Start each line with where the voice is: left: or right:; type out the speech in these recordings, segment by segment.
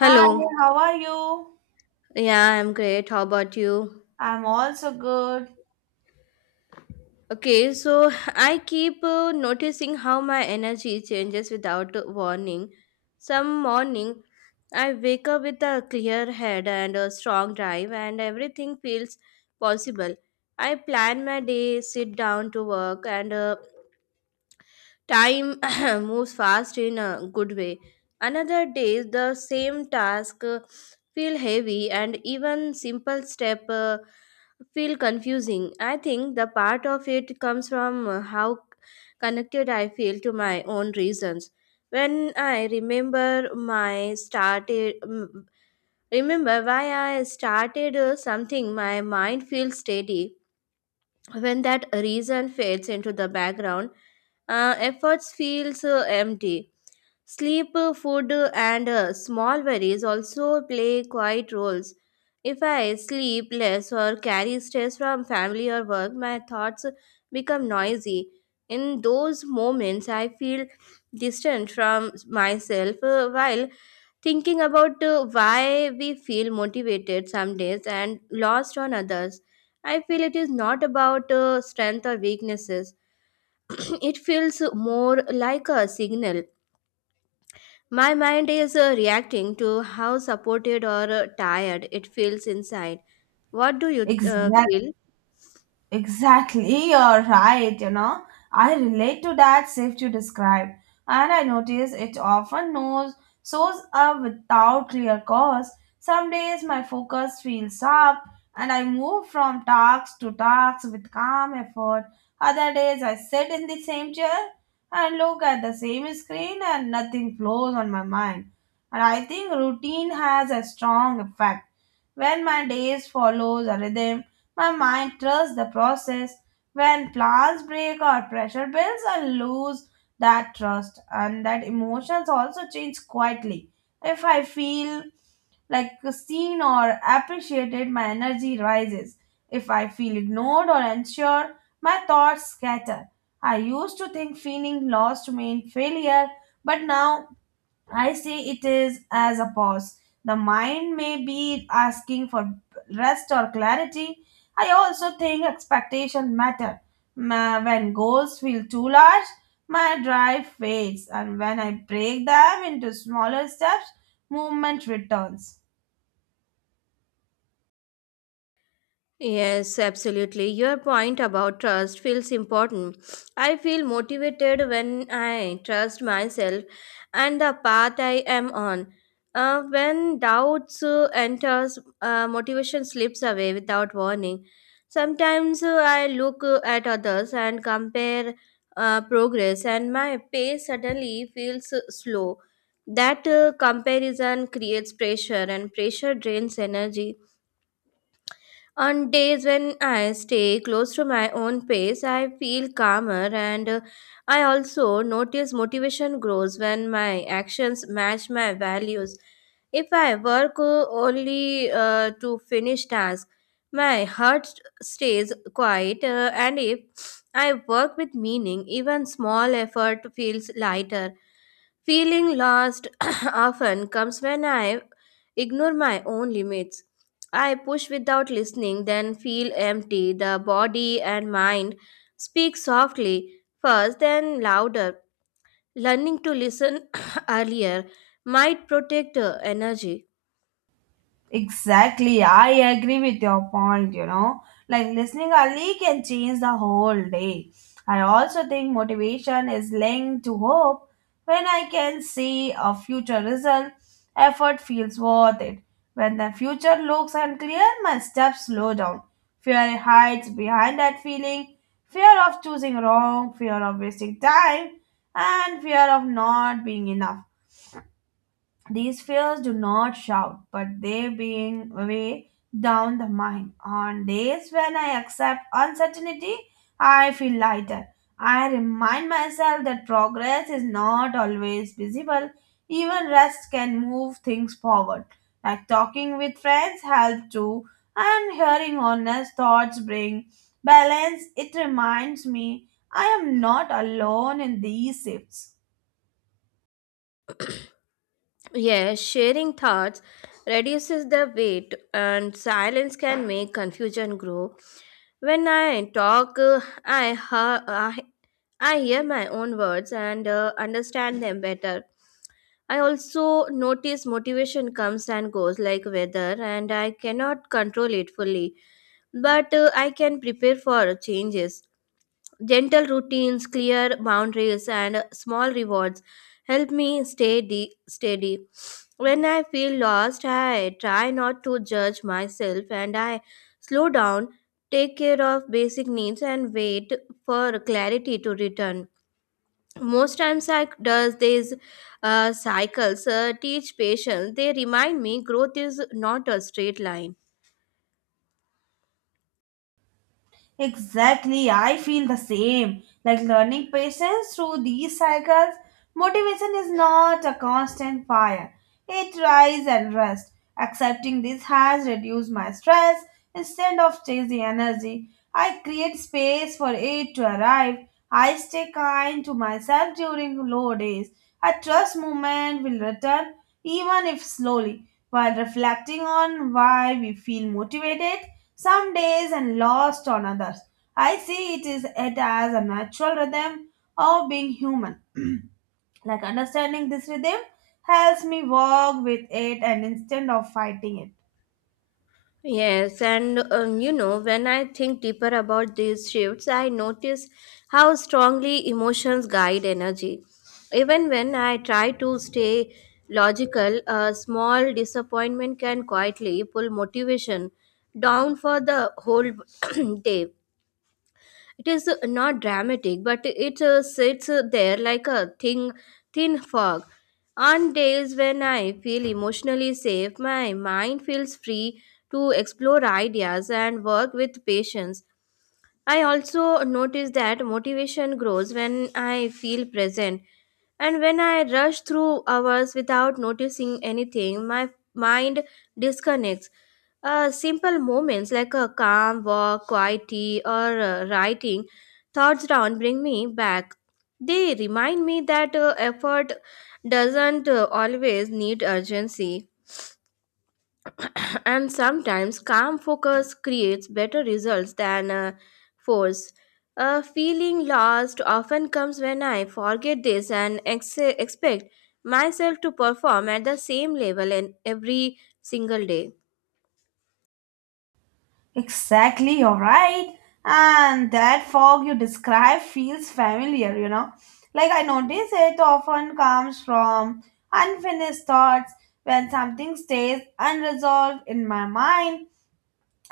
right: Hi, how are you?
left: Yeah, I'm great. How about you?
right: I'm also good.
left: Okay, so I keep noticing how my energy changes without warning. Some morning, I wake up with a clear head and a strong drive, and everything feels possible. I plan my day, sit down to work, and time moves fast in a good way. Another day, the same task feel heavy, and even simple step feel confusing. I think the part of it comes from how connected I feel to my own reasons. When I remember remember why I started something, my mind feels steady when that reason fades into the background, efforts feels empty. Sleep, food and small worries also play quiet roles. If I sleep less or carry stress from family or work, my thoughts become noisy. In those moments I feel distant from myself, while thinking about why we feel motivated some days and lost on others. I feel it is not about strength or weaknesses. It feels more like a signal. My mind is reacting to how supported or tired it feels inside. What do you
right: Exactly.
left: feel?
right: Exactly, you're right. You know, I relate to that shift you described, and I notice it often knows shows up without clear cause. Some days my focus feels sharp, and I move from task to task with calm effort. Other days I sit in the same chair and look at the same screen, and nothing flows on my mind. And I think routine has a strong effect when my days follows a rhythm my mind trusts the process. When plans break or pressure builds, I lose that trust, and that emotions also change quietly. If I feel like seen or appreciated, my energy rises. If I feel ignored or unsure, my thoughts scatter. I used to think feeling lost meant failure, but now I see it is as a pause. The mind may be asking for rest or clarity. I also think expectation matter. When goals feel too large, my drive fades, and when I break them into smaller steps, movement returns.
left: Yes, absolutely. Your point about trust feels important. I feel motivated when I trust myself and the path I am on. When doubts enters, motivation slips away without warning. Sometimes I look at others and compare progress, and my pace suddenly feels slow. That comparison creates pressure, and pressure drains energy on days when I stay close to my own pace. I feel calmer and, I also notice motivation grows when my actions match my values. If I work only to finish tasks, my heart stays quiet, and if I work with meaning, even small effort feels lighter. Feeling lost often comes when I ignore my own limits. I push without listening, then feel empty. The body and mind speak softly, first, then louder. Learning to listen earlier might protect energy.
right: Exactly, I agree with your point, you know. Like listening early can change the whole day. I also think motivation is linked to hope. When I can see a future result, effort feels worth it. When the future looks unclear, my steps slow down. Fear hides behind that feeling fear of choosing wrong, fear of wasting time, and fear of not being enough. These fears do not shout, but they being way down the mind. On days when I accept uncertainty, I feel lighter. I remind myself that progress is not always visible. Even rest can move things forward. Like talking with friends help too, and hearing honest thoughts bring balance. It reminds me I am not alone in these shifts.
left: Yes, sharing thoughts reduces the weight, and silence can make confusion grow. When I talk, hear I hear my own words and understand them better. I also notice motivation comes and goes like weather, and I cannot control it fully. But I can prepare for changes. Gentle routines, clear boundaries, and small rewards help me stay steady. When I feel lost, I try not to judge myself and I slow down, take care of basic needs, and wait for clarity to return. Most times I does these cycles teach patience. They remind me growth is not a straight line.
right: Exactly, I feel the same. Like learning patience through these cycles, motivation is not a constant fire. It rises and rests. Accepting this has reduced my stress. Instead of chasing energy, I create space for it to arrive. I stay kind to myself during low days. I trust movement will return, even if slowly. While reflecting on why we feel motivated, some days and lost on others. I see it is it as a natural rhythm of being human. Like understanding this rhythm helps me walk with it and instead of fighting it.
left: Yes, and you know, when I think deeper about these shifts, I notice how strongly emotions guide energy even when I try to stay logical. A small disappointment can quietly pull motivation down for the whole day. It is not dramatic, but it sits there like a thin fog. On days when I feel emotionally safe, my mind feels free to explore ideas and work with patience. I also notice that motivation grows when I feel present. And when I rush through hours without noticing anything, my mind disconnects. Simple moments like a calm walk, quiet tea, or writing thoughts down bring me back. They remind me that effort doesn't always need urgency. And sometimes calm focus creates better results than force. A feeling lost often comes when I forget this and expect myself to perform at the same level in every single day.
right: Exactly, you're right. And that fog you describe feels familiar, you know. Like I notice it often comes from unfinished thoughts when something stays unresolved in my mind.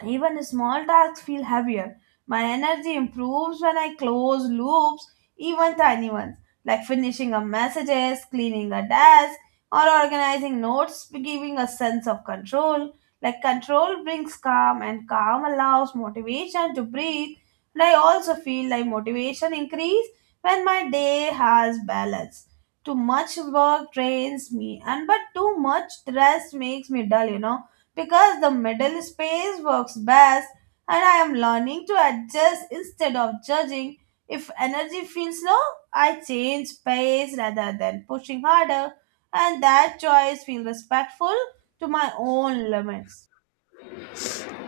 right: Even small tasks feel heavier. My energy improves when I close loops, even tiny ones, like finishing a messages, cleaning a desk, or organizing notes, giving a sense of control. Like control brings calm, and calm allows motivation to breathe. And I also feel like motivation increase when my day has balance. Too much work drains me, and but too much rest makes me dull. You know because the middle space works best and I am learning to adjust instead of judging. If energy feels low, I change pace rather than pushing harder, and that choice feels respectful to my own limits.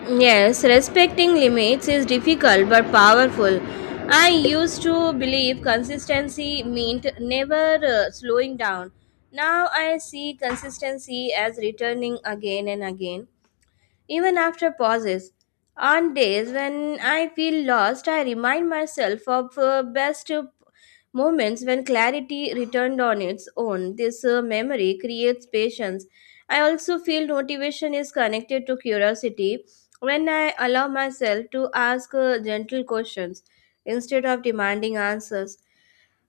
left: Yes, respecting limits is difficult but powerful. I used to believe consistency meant never slowing down. Now I see consistency as returning again and again. Even after pauses, on days when I feel lost, I remind myself of best moments when clarity returned on its own. This memory creates patience. I also feel motivation is connected to curiosity when I allow myself to ask gentle questions instead of demanding answers.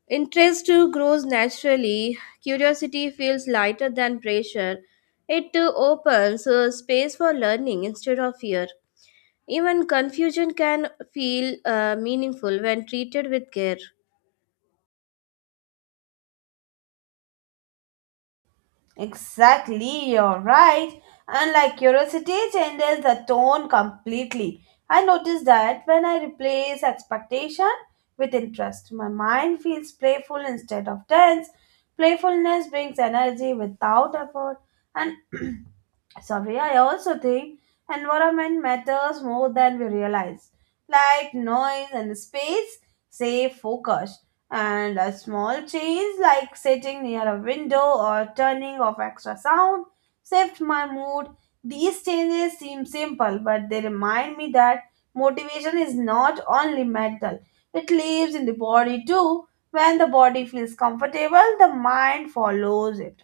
left: Interest too grows naturally. Curiosity feels lighter than pressure. It too opens space for learning instead of fear. Even confusion can feel meaningful when treated with care.
right: Exactly, you're right. And like curiosity changes the tone completely. I notice that when I replace expectation with interest, my mind feels playful instead of tense. Playfulness brings energy without effort, and sorry, I also think environment matters more than we realize. Light, noise and space, save focus. And a small change like sitting near a window or turning off extra sound shift my mood. These changes seem simple, but they remind me that motivation is not only mental. It lives in the body too. When the body feels comfortable, the mind follows it.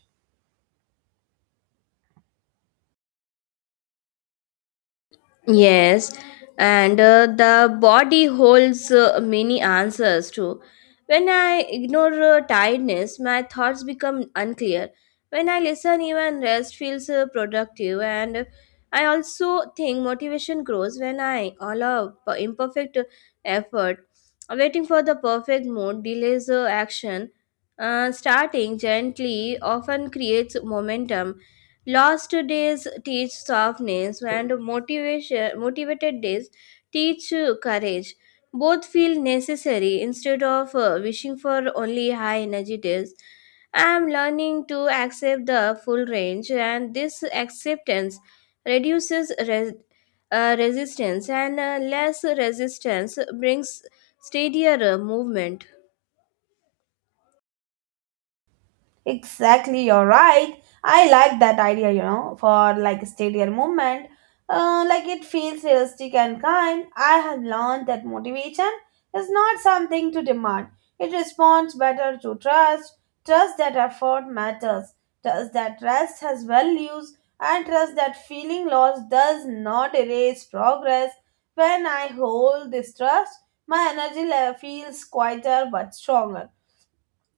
left: Yes, and the body holds many answers too. When I ignore tiredness, my thoughts become unclear. When I listen, even rest feels productive. And I also think motivation grows when I allow imperfect effort. Waiting for the perfect mood delays action. Starting gently often creates momentum. Lost days teach softness, and motivated days teach courage. Both feel necessary instead of wishing for only high energy days. I am learning to accept the full range, and this acceptance reduces resistance, and less resistance brings steadier movement.
right: Exactly, you're right. I like that idea, you know, for like a stadium movement. Like it feels realistic and kind. I have learned that motivation is not something to demand. It responds better to trust. Trust that effort matters. Trust that rest has values. And trust that feeling lost does not erase progress. When I hold this trust, my energy level feels quieter but stronger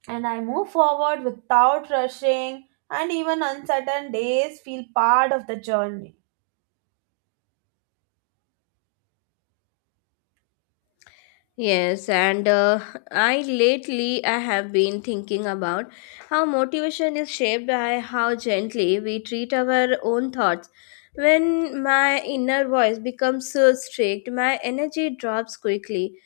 right: and I move forward without rushing, and even uncertain days feel part of the journey.
left: Yes, and I lately I have been thinking about how motivation is shaped by how gently we treat our own thoughts. When my inner voice becomes so strict, my energy drops quickly,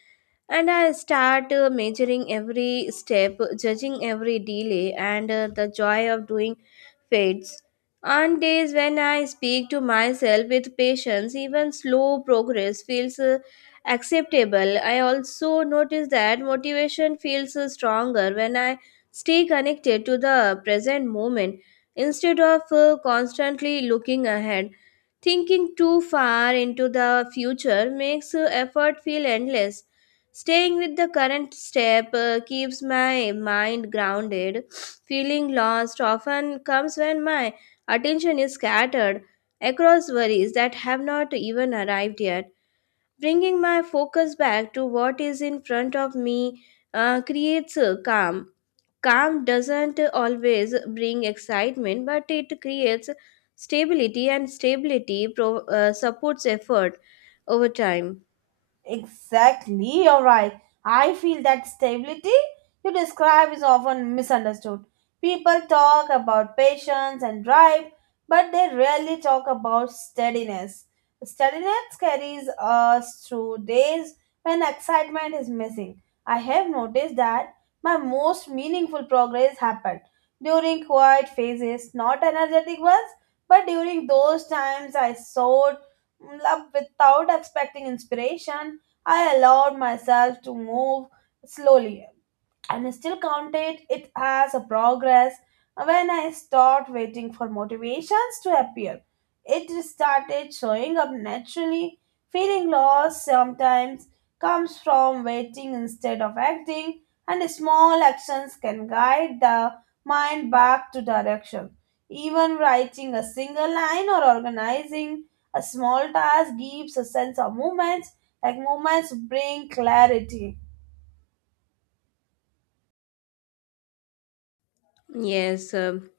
left: and I start measuring every step, judging every delay, and the joy of doing fades, and days when I speak to myself with patience, even slow progress feels acceptable. I also notice that motivation feels stronger when I stay connected to the present moment instead of constantly looking ahead. Thinking too far into the future makes effort feel endless. Staying with the current step keeps my mind grounded. Feeling lost often comes when my attention is scattered across worries that have not even arrived yet. Bringing my focus back to what is in front of me creates a calm. Calm doesn't always bring excitement, but it creates stability, and stability supports effort over time.
right: Exactly, you're right. I feel that stability you describe is often misunderstood. People talk about patience and drive, but they rarely talk about steadiness. Steadiness carries us through days when excitement is missing. I have noticed that my most meaningful progress happened during quiet phases, not energetic ones, but during those times I soared up without expecting inspiration. I allowed myself to move slowly and still counted it as a progress when I stopped waiting for motivations to appear. It started showing up naturally. Feeling lost sometimes comes from waiting instead of acting, and small actions can guide the mind back to direction. Even writing a single line or organizing a small task gives a sense of movements. Like movements bring clarity.
left: Yes.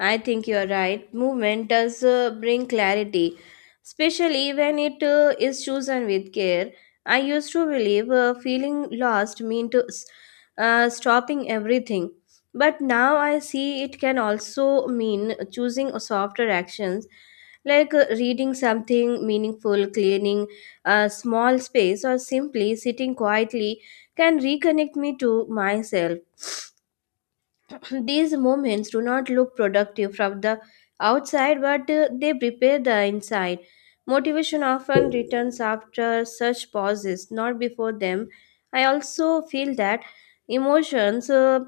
left: I think you're right. Movement does bring clarity, especially when it is chosen with care. I used to believe feeling lost meant to stopping everything, but now I see it can also mean choosing softer actions like reading something meaningful, cleaning a small space, or simply sitting quietly can reconnect me to myself. These moments do not look productive from the outside, but they prepare the inside. Motivation often returns after such pauses, not before them. I also feel that emotions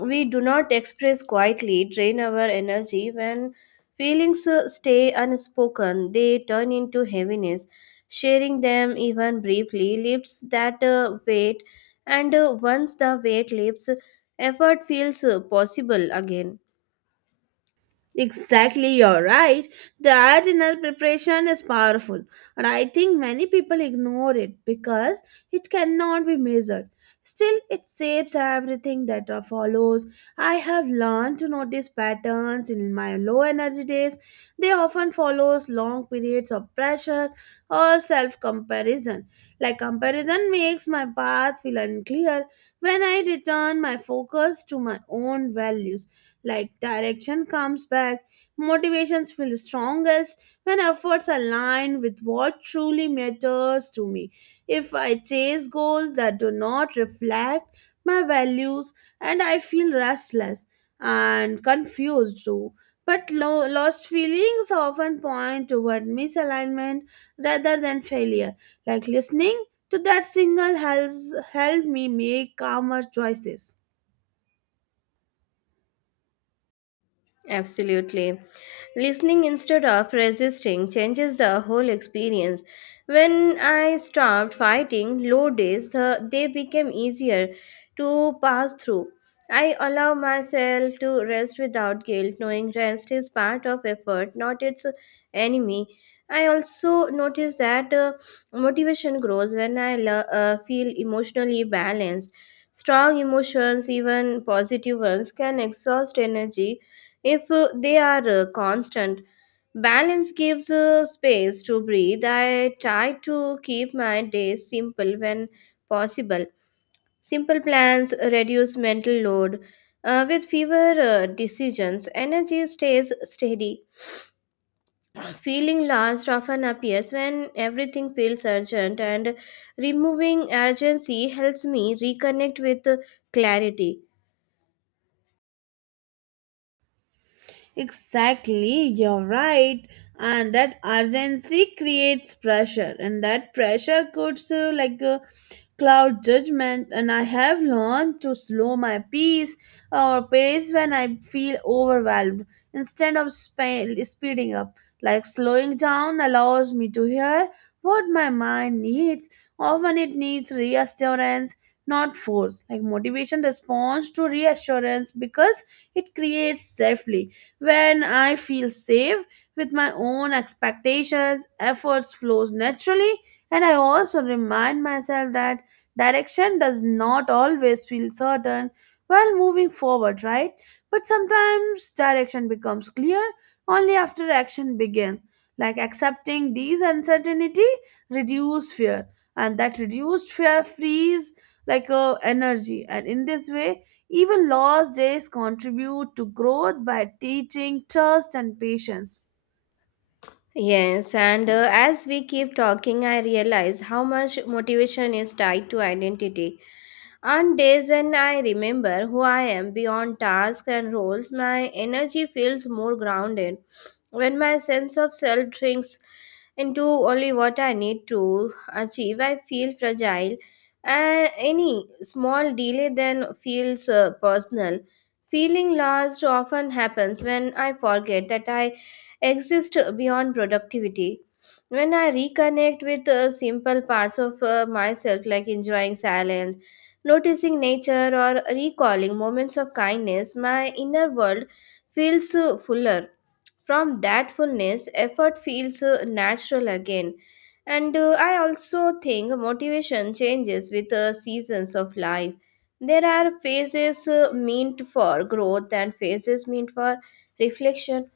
left: we do not express quietly drain our energy. When feelings stay unspoken, they turn into heaviness. Sharing them even briefly lifts that weight, and once the weight lifts, effort feels possible again.
right: Exactly, you're right. That inner preparation is powerful, and I think many people ignore it because it cannot be measured. Still, it shapes everything that follows. I have learned to notice patterns in my low energy days. They often follows long periods of pressure or self comparison. Like comparison makes my path feel unclear. When I return my focus to my own values like direction comes back motivations feel strongest when efforts align with what truly matters to me if I chase goals that do not reflect my values and I feel restless and confused too but lost feelings often point toward misalignment rather than failure like listening to that signal has helped me make calmer choices.
left: Absolutely. Listening instead of resisting changes the whole experience. When I stopped fighting low days, they became easier to pass through. I allow myself to rest without guilt, knowing rest is part of effort, not its enemy. I also notice that motivation grows when I feel emotionally balanced. Strong emotions, even positive ones, can exhaust energy if they are constant. Balance gives space to breathe. I try to keep my days simple when possible. Simple plans reduce mental load. With fewer decisions, energy stays steady. Feeling lost often appears when everything feels urgent, and removing urgency helps me reconnect with clarity.
right: Exactly, you're right. And that urgency creates pressure, and that pressure could so like cloud judgment. And I have learned to slow my pace or pace when I feel overwhelmed instead of speeding up. Like slowing down allows me to hear what my mind needs. Often it needs reassurance, not force. Like motivation responds to reassurance because it creates safely when I feel safe with my own expectations, efforts flows naturally, and I also remind myself that direction does not always feel certain while moving forward, right? But sometimes direction becomes clear only after action begins. Like accepting these uncertainty reduce fear, and that reduced fear frees like energy, and in this way even lost days contribute to growth by teaching trust and patience.
left: Yes, and as we keep talking, I realize how much motivation is tied to identity. On days when I remember who I am beyond tasks and roles, my energy feels more grounded. When my sense of self shrinks into only what I need to achieve, I feel fragile. And any small delay then feels personal. Feeling lost often happens when I forget that I exist beyond productivity. When I reconnect with simple parts of myself, like enjoying silence, noticing nature, or recalling moments of kindness, my inner world feels fuller. From that fullness, effort feels natural again. And I also think motivation changes with the seasons of life. There are phases meant for growth and phases meant for reflection.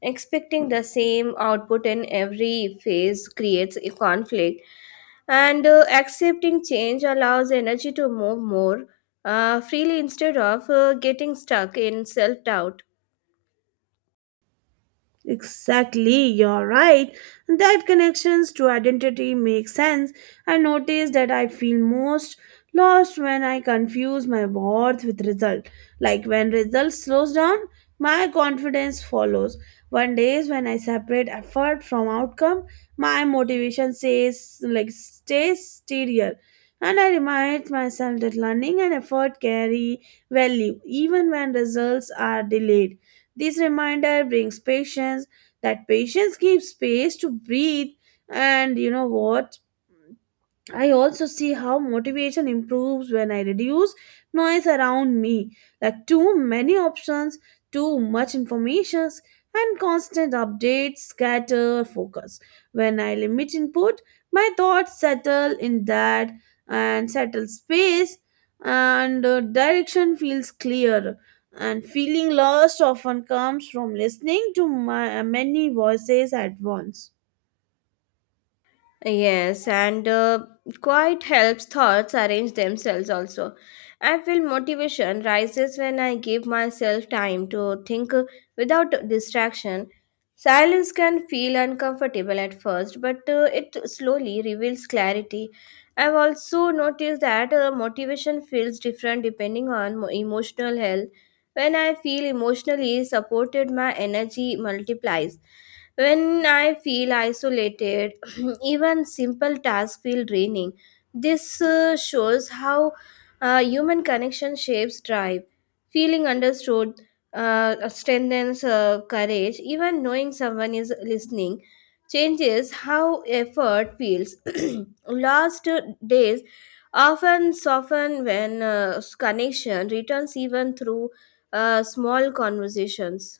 left: Expecting the same output in every phase creates a conflict, and accepting change allows energy to move more freely instead of getting stuck in self doubt.
right: Exactly, you're right. That connections to identity make sense. I notice that I feel most lost when I confuse my worth with result. Like when result slows down, my confidence follows. One days when I separate effort from outcome, my motivation says like stays steadier. And I remind myself that learning and effort carry value even when results are delayed. This reminder brings patience, that patience gives space to breathe, and you know what? I also see how motivation improves when I reduce noise around me, like too many options, too much information, and constant updates scatter focus. When I limit input, my thoughts settle in that and settle space, and direction feels clear. And feeling lost often comes from listening to my, many voices at once.
left: Yes, and quiet helps thoughts arrange themselves also. I feel motivation rises when I give myself time to think without distraction. Silence can feel uncomfortable at first, but it slowly reveals clarity. I've also noticed that motivation feels different depending on emotional health. When I feel emotionally supported, my energy multiplies. When I feel isolated, even simple tasks feel draining. This shows how human connection shapes drive. Feeling understood strengthens courage. Even knowing someone is listening changes how effort feels. Lost days often soften when connection returns, even through small conversations.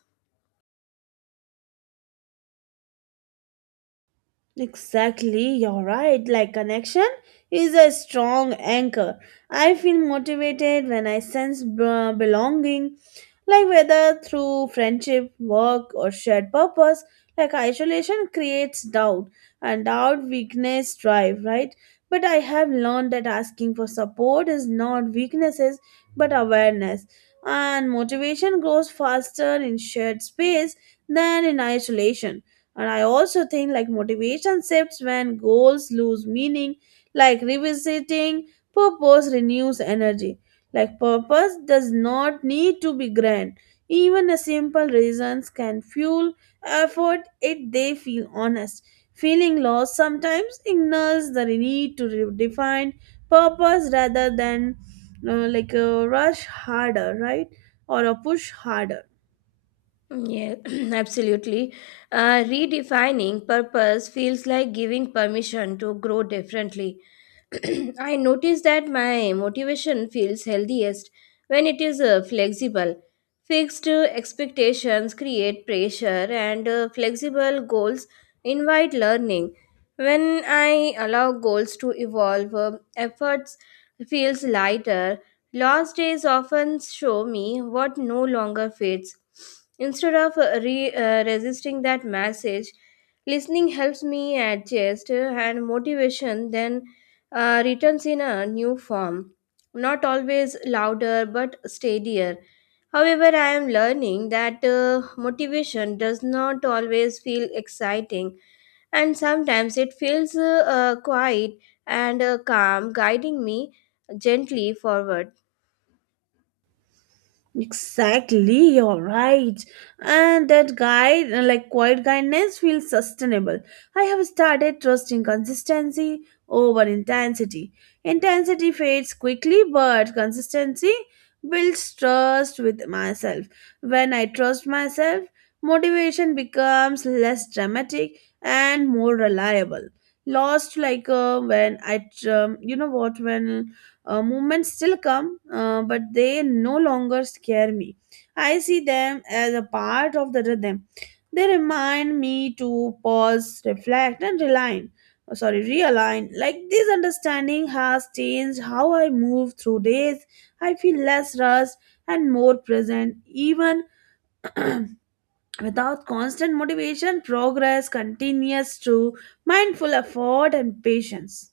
right: Exactly, you're right. Like connection is a strong anchor. I feel motivated when I sense belonging, like whether through friendship, work, or shared purpose. Like isolation creates doubt, and doubt weakness drive, right? But I have learned that asking for support is not weaknesses but awareness, and motivation grows faster in shared space than in isolation. And I also think like motivation shifts when goals lose meaning, like revisiting purpose renews energy. Like purpose does not need to be grand. Even a simple reasons can fuel effort if they feel honest. Feeling lost sometimes ignores the need to redefine purpose rather than like a rush harder, right? Or a push harder.
left: Yeah, absolutely. Redefining purpose feels like giving permission to grow differently. I notice that my motivation feels healthiest when it is flexible. Fixed expectations create pressure, and flexible goals invite learning. When I allow goals to evolve, efforts feels lighter. Lost days often show me what no longer fades. Instead of resisting that message, listening helps me adjust, and motivation then returns in a new form. Not always louder but steadier. However, I am learning that motivation does not always feel exciting, and sometimes it feels quiet and calm, guiding me gently forward.
right: Exactly, you're right. And that guide, like quiet guidance, feels sustainable. I have started trusting consistency over intensity. Intensity fades quickly, but consistency builds trust with myself. When I trust myself, motivation becomes less dramatic and more reliable. Lost like when I, you know what, when movements still come, but they no longer scare me. I see them as a part of the rhythm. They remind me to pause, reflect, and realign. Oh, sorry, realign. Like this understanding has changed how I move through days. I feel less rushed and more present. Even without constant motivation, progress continues through mindful effort and patience.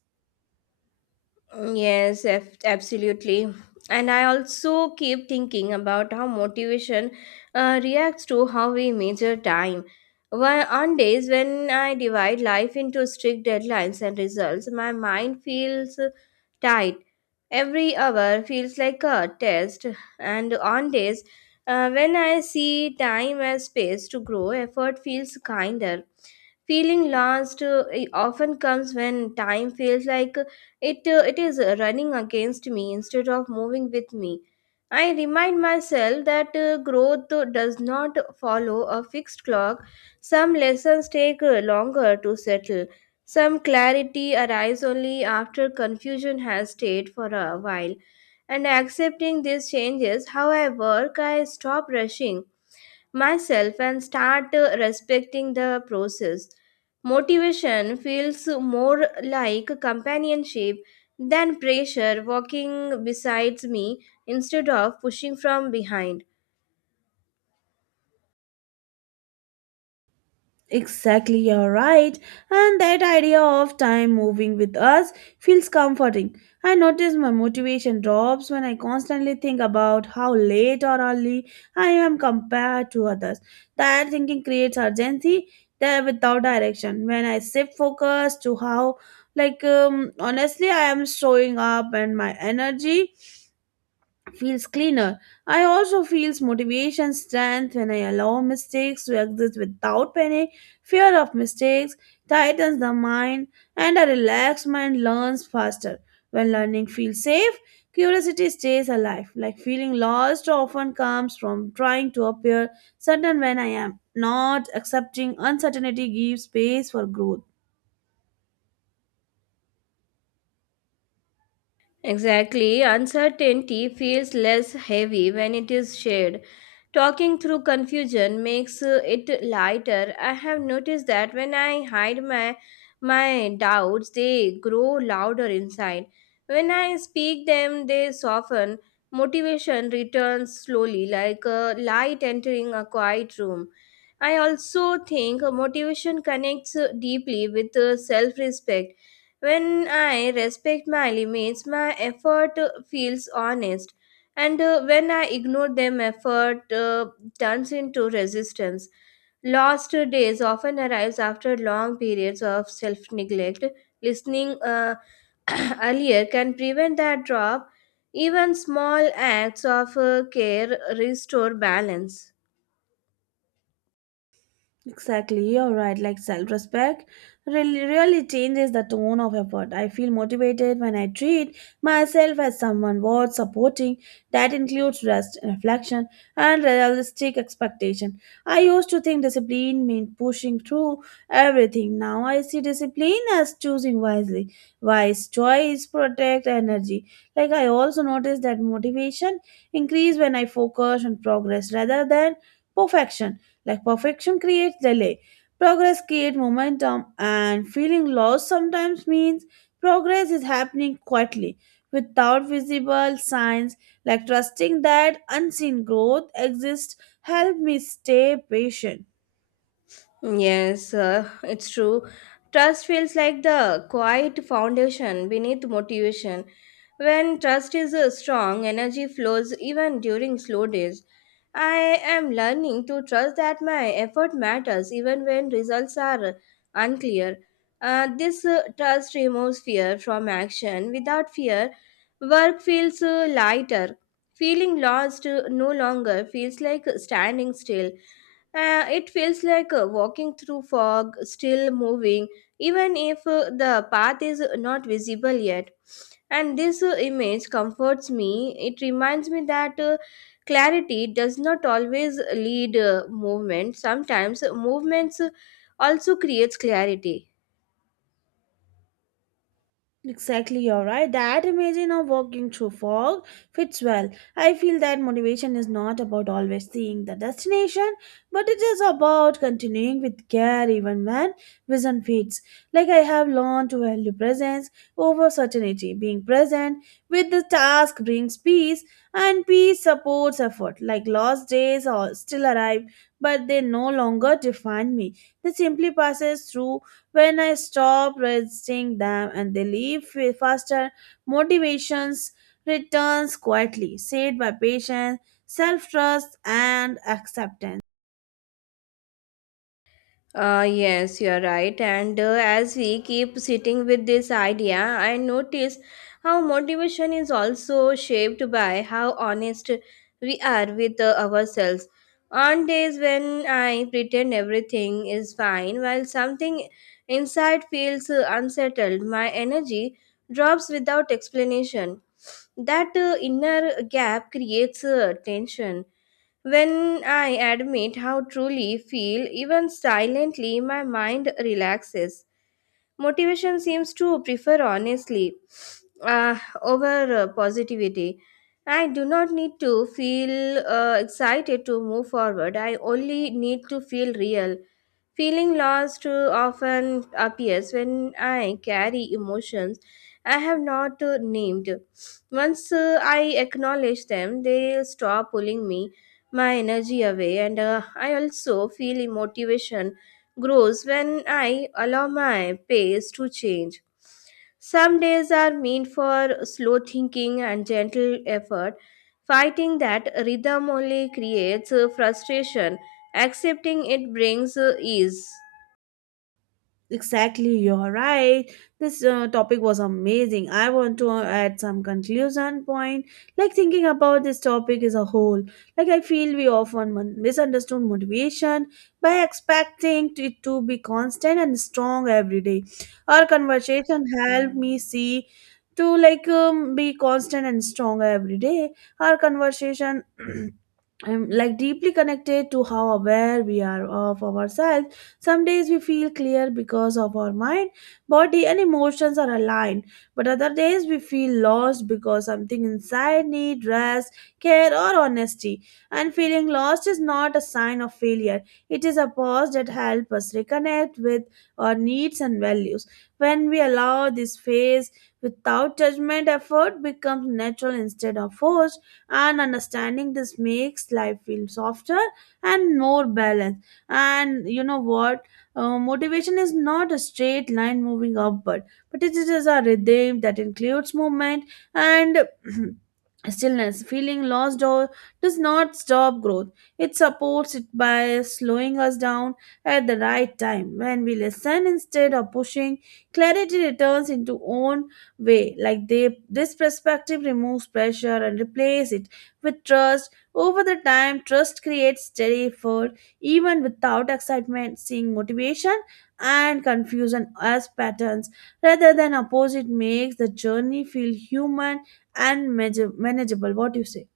left: Mm, yes, absolutely. And I also keep thinking about how motivation reacts to how we measure time. On days when I divide life into strict deadlines and results, my mind feels tight. Every hour feels like a test. And on days when I see time as space to grow, effort feels kinder. Feeling lost, it often comes when time feels like it is running against me instead of moving with me. I remind myself that growth does not follow a fixed clock. Some lessons take longer to settle. Some clarity arrives only after confusion has stayed for a while. And accepting these changes, how I work, I stop rushing myself and start respecting the process. Motivation feels more like companionship than pressure, walking besides me instead of pushing from behind.
right: Exactly, you're right. And that idea of time moving with us feels comforting. I notice my motivation drops when I constantly think about how late or early I am compared to others. That thinking creates urgency there without direction. When I shift focus to how, like, honestly, I am showing up and my energy feels cleaner. I also feels motivation strength when I allow mistakes to exist without panic. Fear of mistakes tightens the mind and a relaxed mind learns faster. When learning feels safe, curiosity stays alive. Like feeling lost often comes from trying to appear certain when I am not accepting uncertainty gives space for growth.
left: Exactly. Uncertainty feels less heavy when it is shared. Talking through confusion makes it lighter. I have noticed that when I hide my doubts, they grow louder inside. When I speak them, they soften. Motivation returns slowly, like a light entering a quiet room. I also think motivation connects deeply with self respect. When I respect my limits, my effort feels honest. And when I ignore them, effort turns into resistance. Lost days often arrives after long periods of self-neglect. Listening earlier can prevent that drop. Even small acts of care restore balance.
right: Exactly, you're right. Like self respect really, really changes the tone of effort. I feel motivated when I treat myself as someone worth supporting. That includes rest, reflection, and realistic expectation. I used to think discipline meant pushing through everything. Now I see discipline as choosing wisely. Wise choice protect energy. Like I also noticed that motivation increase when I focus on progress rather than perfection. Like perfection creates delay, progress creates momentum, and feeling lost sometimes means progress is happening quietly without visible signs. Like trusting that unseen growth exists help me stay patient.
left: Yes, it's true. Trust feels like the quiet foundation beneath motivation. When trust is strong, energy flows even during slow days. I am learning to trust that my effort matters even when results are unclear. This trust removes fear from action. Without fear, work feels lighter. Feeling lost no longer feels like standing still. It feels like walking through fog, still moving, even if the path is not visible yet. And this image comforts me. It reminds me that clarity does not always lead movement. Sometimes movements also creates clarity.
right: Exactly, you're right. That imagine of walking through fog fits well. I feel that motivation is not about always seeing the destination, but it is about continuing with care even when vision fades. Like I have learned to value presence over certainty. Being present with the task brings peace, and peace supports effort. Like lost days or still arrive, but they no longer define me. They simply passes through when I stop resisting them and they leave faster, motivations returns quietly, said by patience, self-trust and acceptance.
left: Yes, you're right. And as we keep sitting with this idea, I notice how motivation is also shaped by how honest we are with ourselves. On days when I pretend everything is fine, while something inside feels unsettled, my energy drops without explanation. That inner gap creates tension. When I admit how truly feel, even silently, my mind relaxes. Motivation seems to prefer honestly over positivity. I do not need to feel excited to move forward. I only need to feel real. Feeling lost too often appears when I carry emotions I have not named. Once I acknowledge them, they stop pulling me my energy away, and I also feel motivation grows when I allow my pace to change. Some days are meant for slow thinking and gentle effort. Fighting that rhythm only creates frustration. Accepting it brings ease.
right: Exactly, you're right. This topic was amazing. I want to add some conclusion point. Like thinking about this topic as a whole, like I feel we often misunderstood motivation by expecting it to be constant and strong every day. Our conversation helped me see to like be constant and strong every day. Our conversation. I like deeply connected to how aware we are of ourselves some days we feel clear because of our mind, body, and emotions are aligned, but other days we feel lost because something inside needs rest, care, or honesty. And feeling lost is not a sign of failure, it is a pause that helps us reconnect with our needs and values. When we allow this phase without judgment, effort becomes natural instead of forced, and understanding this makes life feel softer and more balanced and you know what motivation is not a straight line moving upward but it is a rhythm that includes movement and stillness feeling lost or does not stop growth it supports it by slowing us down at the right time when we listen instead of pushing clarity returns into own way like they this perspective removes pressure and replaces it with trust over the time trust creates steady effort even without excitement, seeing motivation and confusion as patterns rather than opposite makes the journey feel human and manageable. What do you say?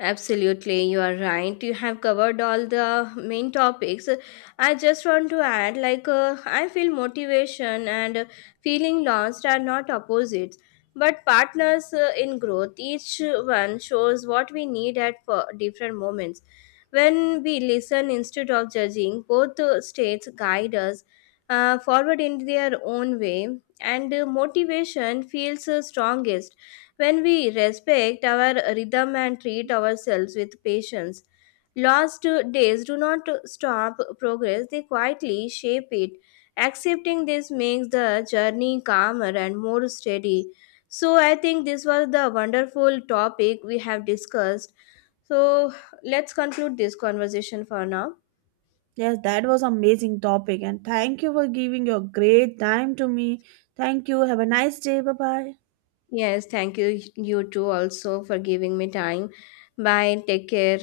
left: Absolutely, you are right. You have covered all the main topics. I just want to add, like, I feel motivation and, feeling lost are not opposites, but partners in growth. Each one shows what we need at for different moments. When we listen instead of judging, both states guide us forward in their own way, and motivation feels strongest. When we respect our rhythm and treat ourselves with patience, lost days do not stop progress, they quietly shape it. Accepting this makes the journey calmer and more steady. So, I think this was the wonderful topic we have discussed. So, let's conclude this conversation for now.
right: Yes, that was amazing topic and thank you for giving your great time to me. Thank you. Have a nice day. Bye bye.
left: Yes, thank you, you too, also for giving me time. Bye, take care.